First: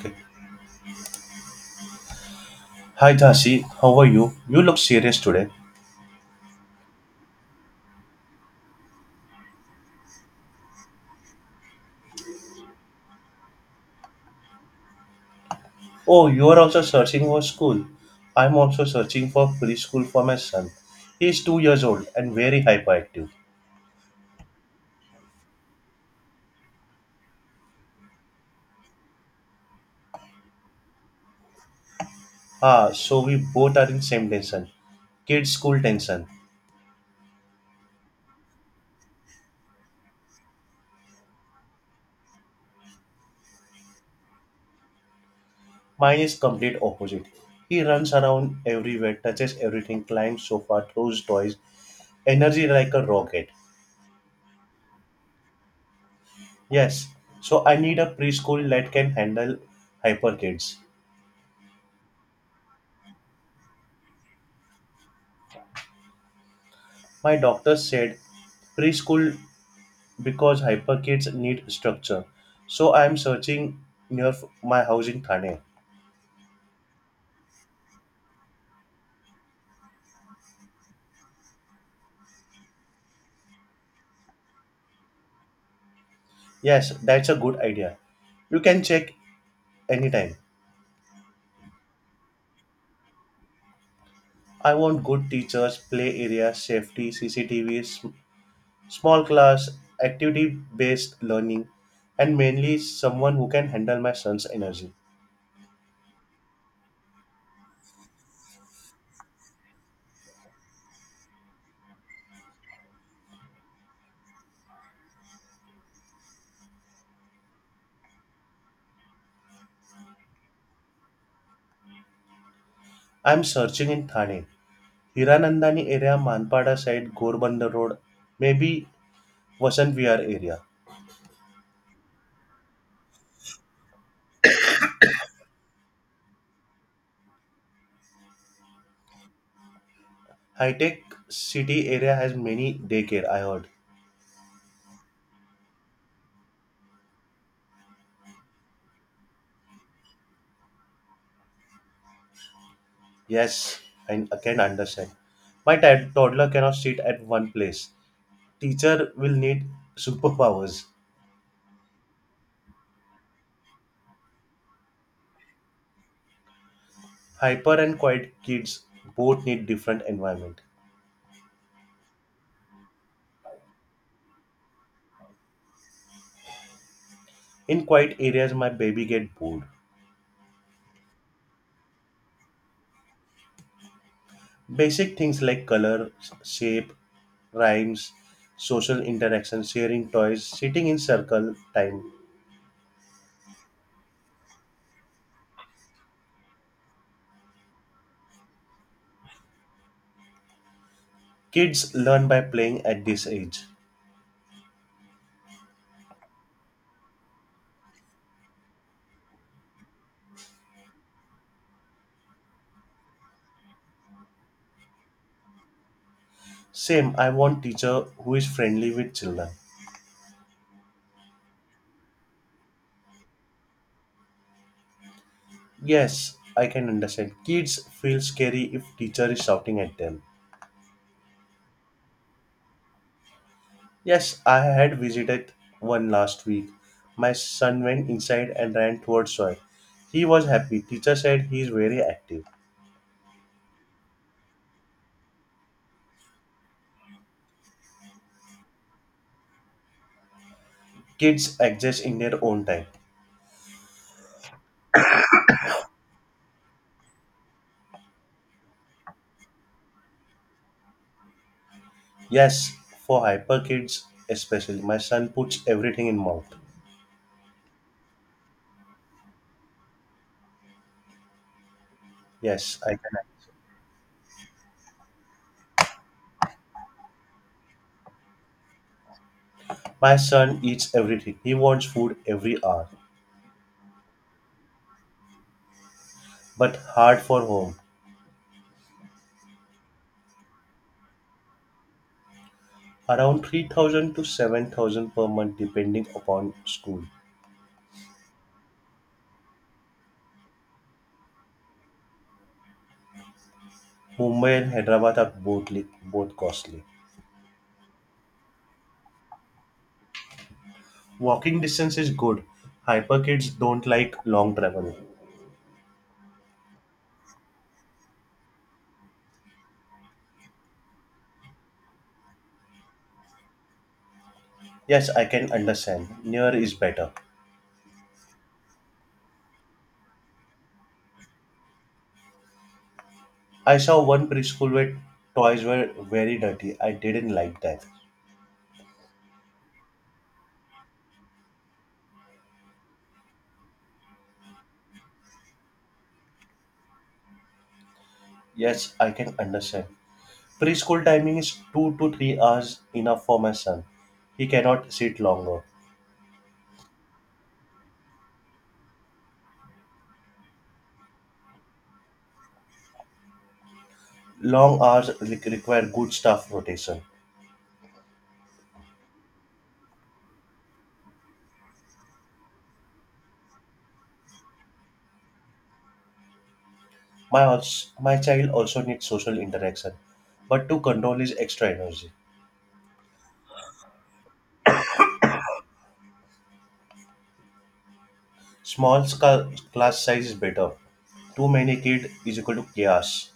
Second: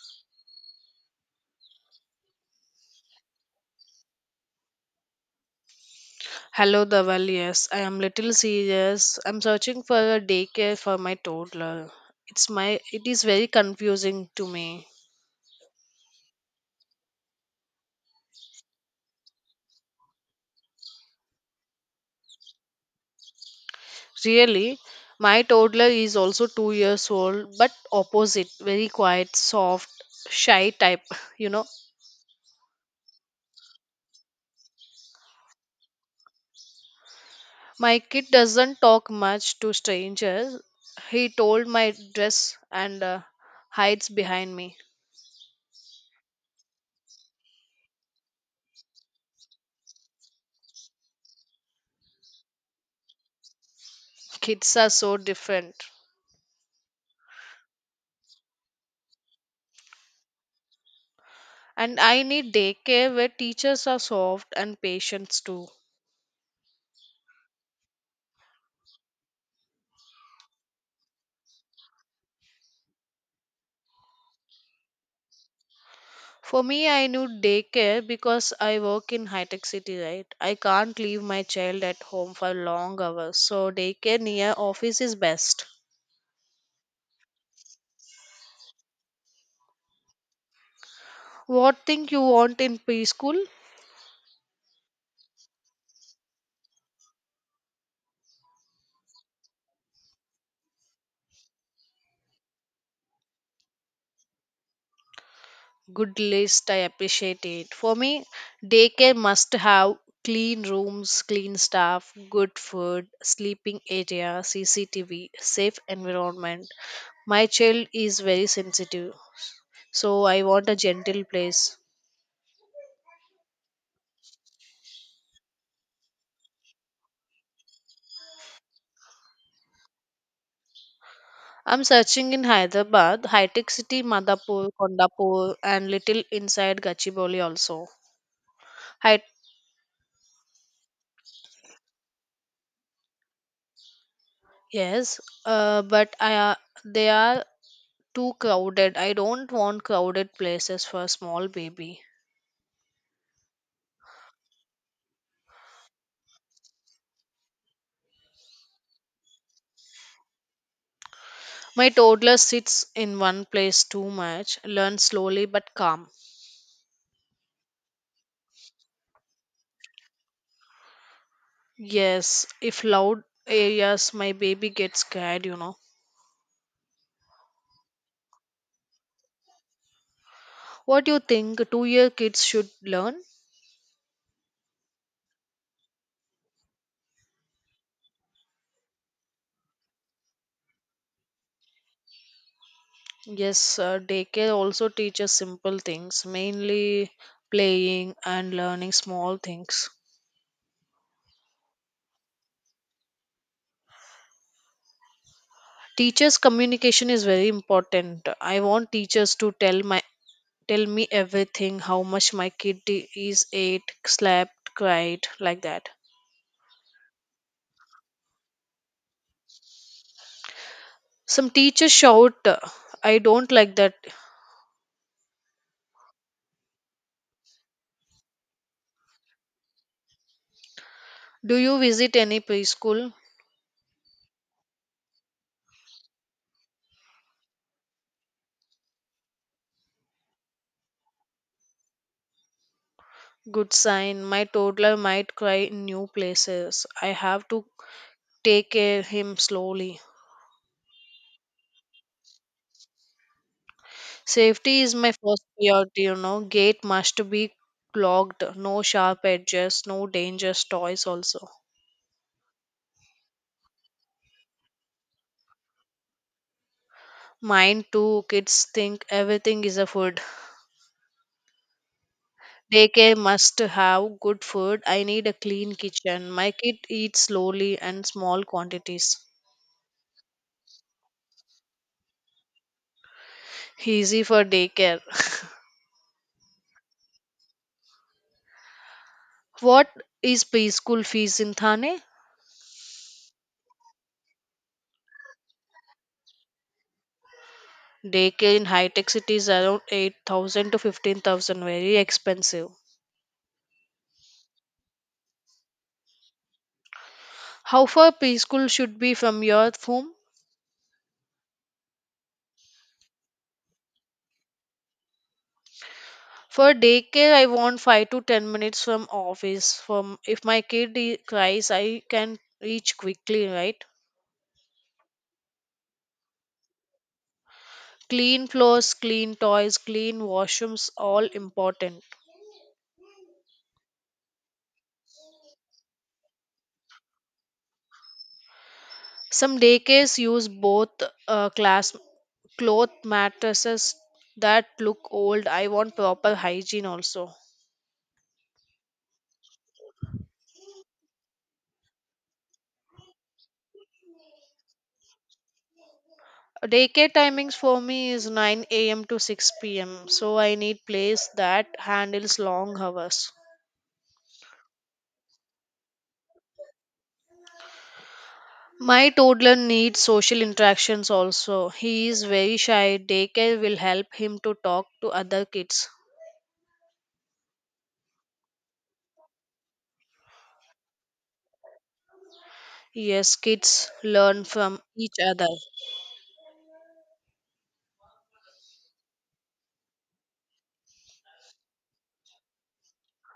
Okay. Hi Dasi, how are you? You look serious today. Hello, Dhaval. Yes, I am little serious. I'm searching for a daycare for my toddler. It's my it is very confusing to me. Oh, you are also searching for school. I'm also searching for preschool for my son. He is 2 years old and very hyperactive. Really, my toddler is also 2 years old but opposite, very quiet, soft, shy type, you know. Ah, so we both are in same tension. Kids school tension. My kid doesn't talk much to strangers. He told my Dress and hides behind me. Mine is complete opposite. He runs around everywhere, touches everything, climbs sofa, throws toys, energy like a rocket. Kids are so different. Yes, so I need a preschool that can handle hyper kids. And I need daycare where teachers are soft and patients too. My doctor said preschool because hyperkids need structure. So I am searching near my house in Thane. For me, I need daycare because I work in high tech city, right? I can't leave my child at home for long hours, so daycare near office is best. Yes, that's a good idea. You can check anytime. What thing you want in preschool? I want good teachers, play area, safety, CCTVs, small class, activity based learning, and mainly someone who can handle my son's energy. Good list, I appreciate it. For me, daycare must have clean rooms, clean staff, good food, sleeping area, CCTV, safe environment. My child is very sensitive, so I want a gentle place. I'm searching in Thane. Hiranandani area, Manpada side, Gorbanda Road, maybe Vasant Vihar area. I'm searching in Hyderabad, High Tech City, Madhapur, Kondapur, and little inside Gachibowli also. Hi- High tech city area has many daycare, I heard. yes, but I they are too crowded. I don't want crowded places for a small baby. Yes, I can understand. My toddler cannot sit at one place. Teacher will need superpowers. My toddler sits in one place too much, learns slowly but calm. Hyper and quiet kids both need different environment. Yes, if loud areas, my baby gets scared, you know. In quiet areas, my baby get bored. What do you think? 2 year kids should learn? Basic things like color, shape, rhymes, social interaction, sharing toys, sitting in circle time. Yes, daycare also teaches simple things, mainly playing and learning small things. Kids learn by playing at this age. Teachers' communication is very important. I want teachers to tell my Tell me everything, how much my kid I- is ate, slept, cried, like that. Same, I want teacher who is friendly with children. Some teachers shout, "I don't like that." Yes, I can understand. Kids feel scary if teacher is shouting at them. Do you visit any preschool? Yes, I had visited one last week. My son went inside and ran towards joy. He was happy. Teacher said he is very active. Good sign. My toddler might cry in new places. I have to take care him slowly. Kids adjust in their own time. Safety is my first priority, you know. Gate must be clogged, no sharp edges, no dangerous toys also. Yes, for hyper kids especially. My son puts everything in mouth. Mine too, kids think everything is a food. Yes, I Daycare can. must have good food. I need a clean kitchen. My kid eats slowly and small quantities. My son eats everything. He wants food every hour, Easy for daycare. but hard for home. What is preschool fees in Thane? Around 3,000 to 7,000 per month depending upon school. Daycare in high-tech cities around 8,000 to 15,000, very expensive. Mumbai and Hyderabad are both both costly. How far preschool should be from your home? Walking distance is good. Hyper kids don't like long travel. For daycare, I want 5 to 10 minutes from office. From if my cries, I can reach quickly, right? Yes, I can understand. Near is better. Clean floors, clean toys, clean washrooms, all important. I saw one preschool where toys were very dirty. I didn't like that. Some daycares use both class cloth mattresses that look old. I want proper hygiene also. Yes, I can understand. Preschool timing is 2 to 3 hours enough for my son. He cannot sit longer. Daycare timings for me is 9 a.m. to 6 p.m. So I need place that handles long hours. Long hours require good staff rotation. My toddler needs social interactions also. He is very shy. Daycare will help him to talk to other kids. My child also needs social interaction, but to control his extra energy. Yes, kids learn from each other. Small class size is better. Too many kid is equal to chaos.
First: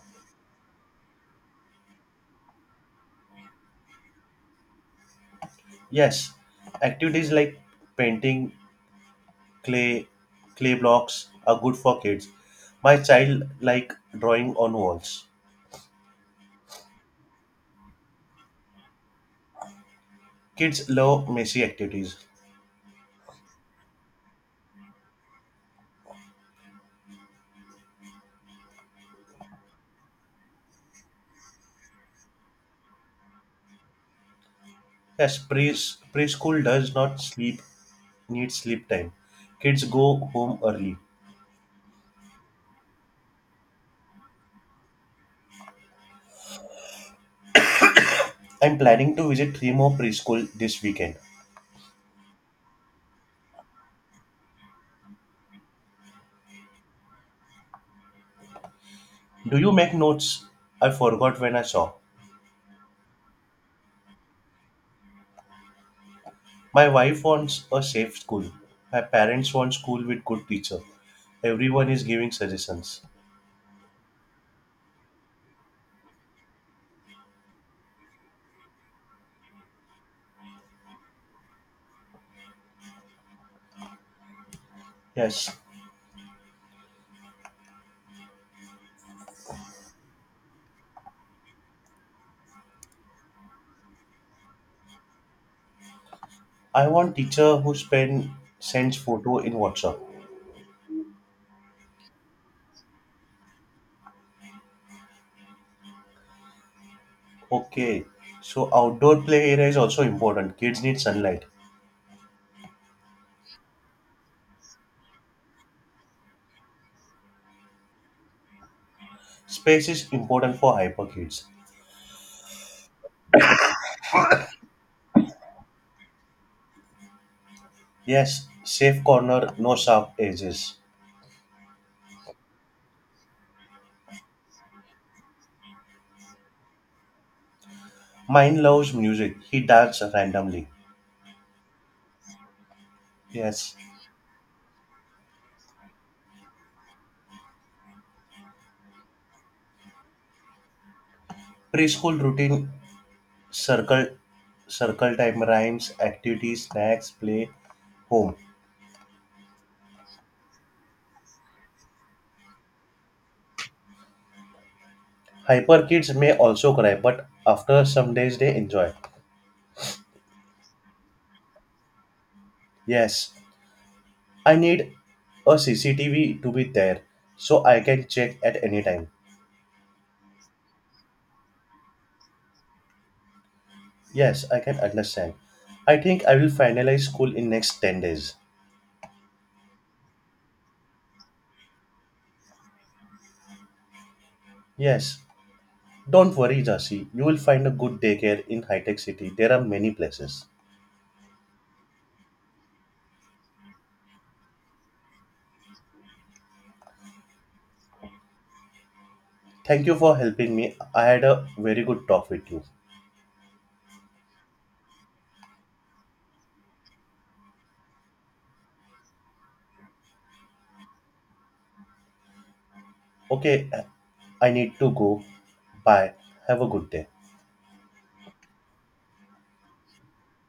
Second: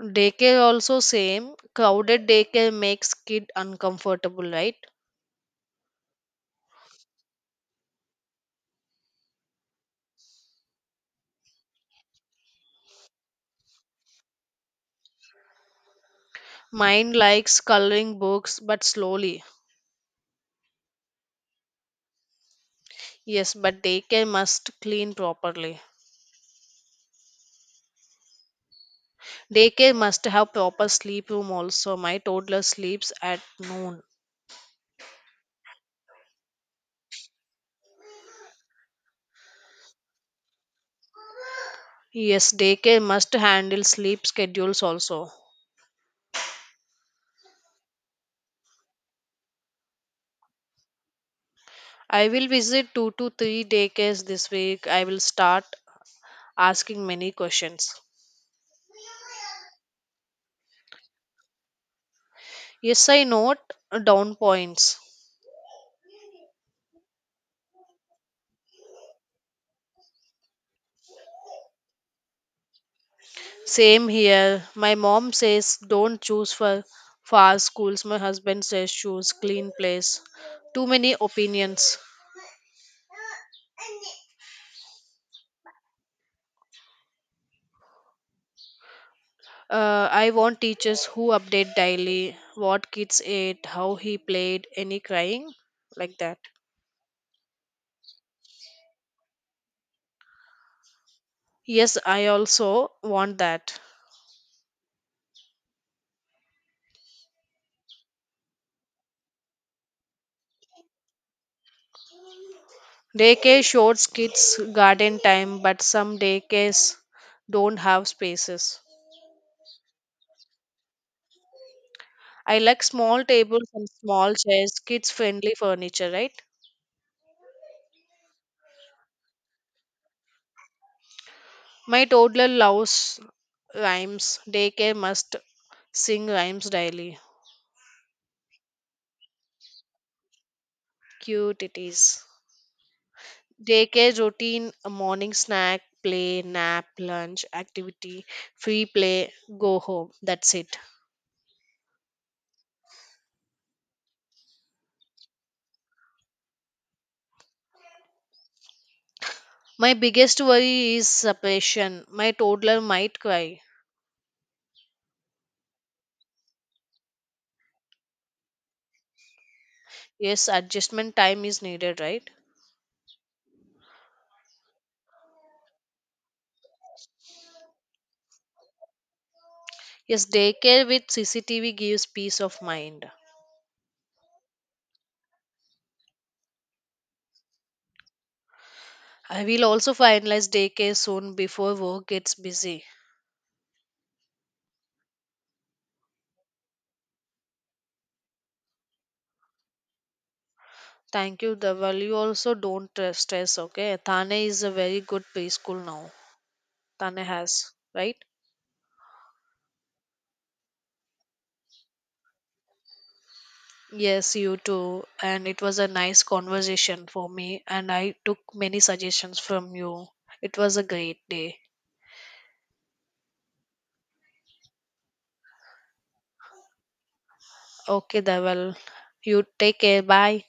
Daycare also same. Crowded daycare makes kid uncomfortable, right? Yes, activities like painting, clay, clay blocks are good for kids. My child like drawing on walls. Mine likes coloring books but slowly. Kids love messy activities. Yes, but daycare must clean properly. Daycare must have proper sleep room also. My toddler sleeps at noon. Yes, pre- preschool does not sleep need sleep time. Kids go home early. Yes, daycare must handle sleep schedules also. I'm planning to visit three more preschool this weekend. I will visit 2 to 3 daycares this week. I will start asking many questions. Do you make notes? I forgot when I saw. Yes, I note down points. My wife wants a safe school. My parents want school with good teacher. Everyone is giving suggestions. Same here. My mom says don't choose for fast schools. My husband says choose clean place. Too many opinions. Yes, I want teachers who update daily what kids ate, how he played, any crying, like that. I want teacher who spend sends photo in WhatsApp. Yes, I also want that. Okay, so outdoor play area is also important. Kids need sunlight. Daycare shows kids garden time, but some daycares don't have spaces. Space is important for hyper kids. I like small tables and small chairs, kids friendly furniture, right? Yes, safe corner, no sharp edges. My toddler loves rhymes. Daycare must sing rhymes daily. Mine loves music. He dances randomly. Cute it is. Yes, Daycare routine a morning snack, play, nap, lunch, activity, free play, go home. That's it. preschool routine, circle circle time, rhymes, activities, snacks, play, home. My biggest worry is separation. My toddler might cry. Hyper kids may also cry, but after some days they enjoy. Yes, adjustment time is needed, right? Yes, I need a cctv to be there so I can check at any time. Yes, daycare with CCTV gives peace of mind. Yes, I can understand. I think I will finalize school in next 10 days. I will also finalize daycare soon before work gets busy. Yes, don't worry Jasi, you will find a good daycare in high tech city. There are many places. Thank you, Dhaval. You also don't stress, okay? Thane is a very good preschool now. Thane has, right? Thank you for helping me. I had a very good talk with you. Yes, you too. And it was a nice conversation for me, and I took many suggestions from you. It was a great day. Okay, I need to go. Bye. Have a good day. Okay, Dhaval. You take care. Bye.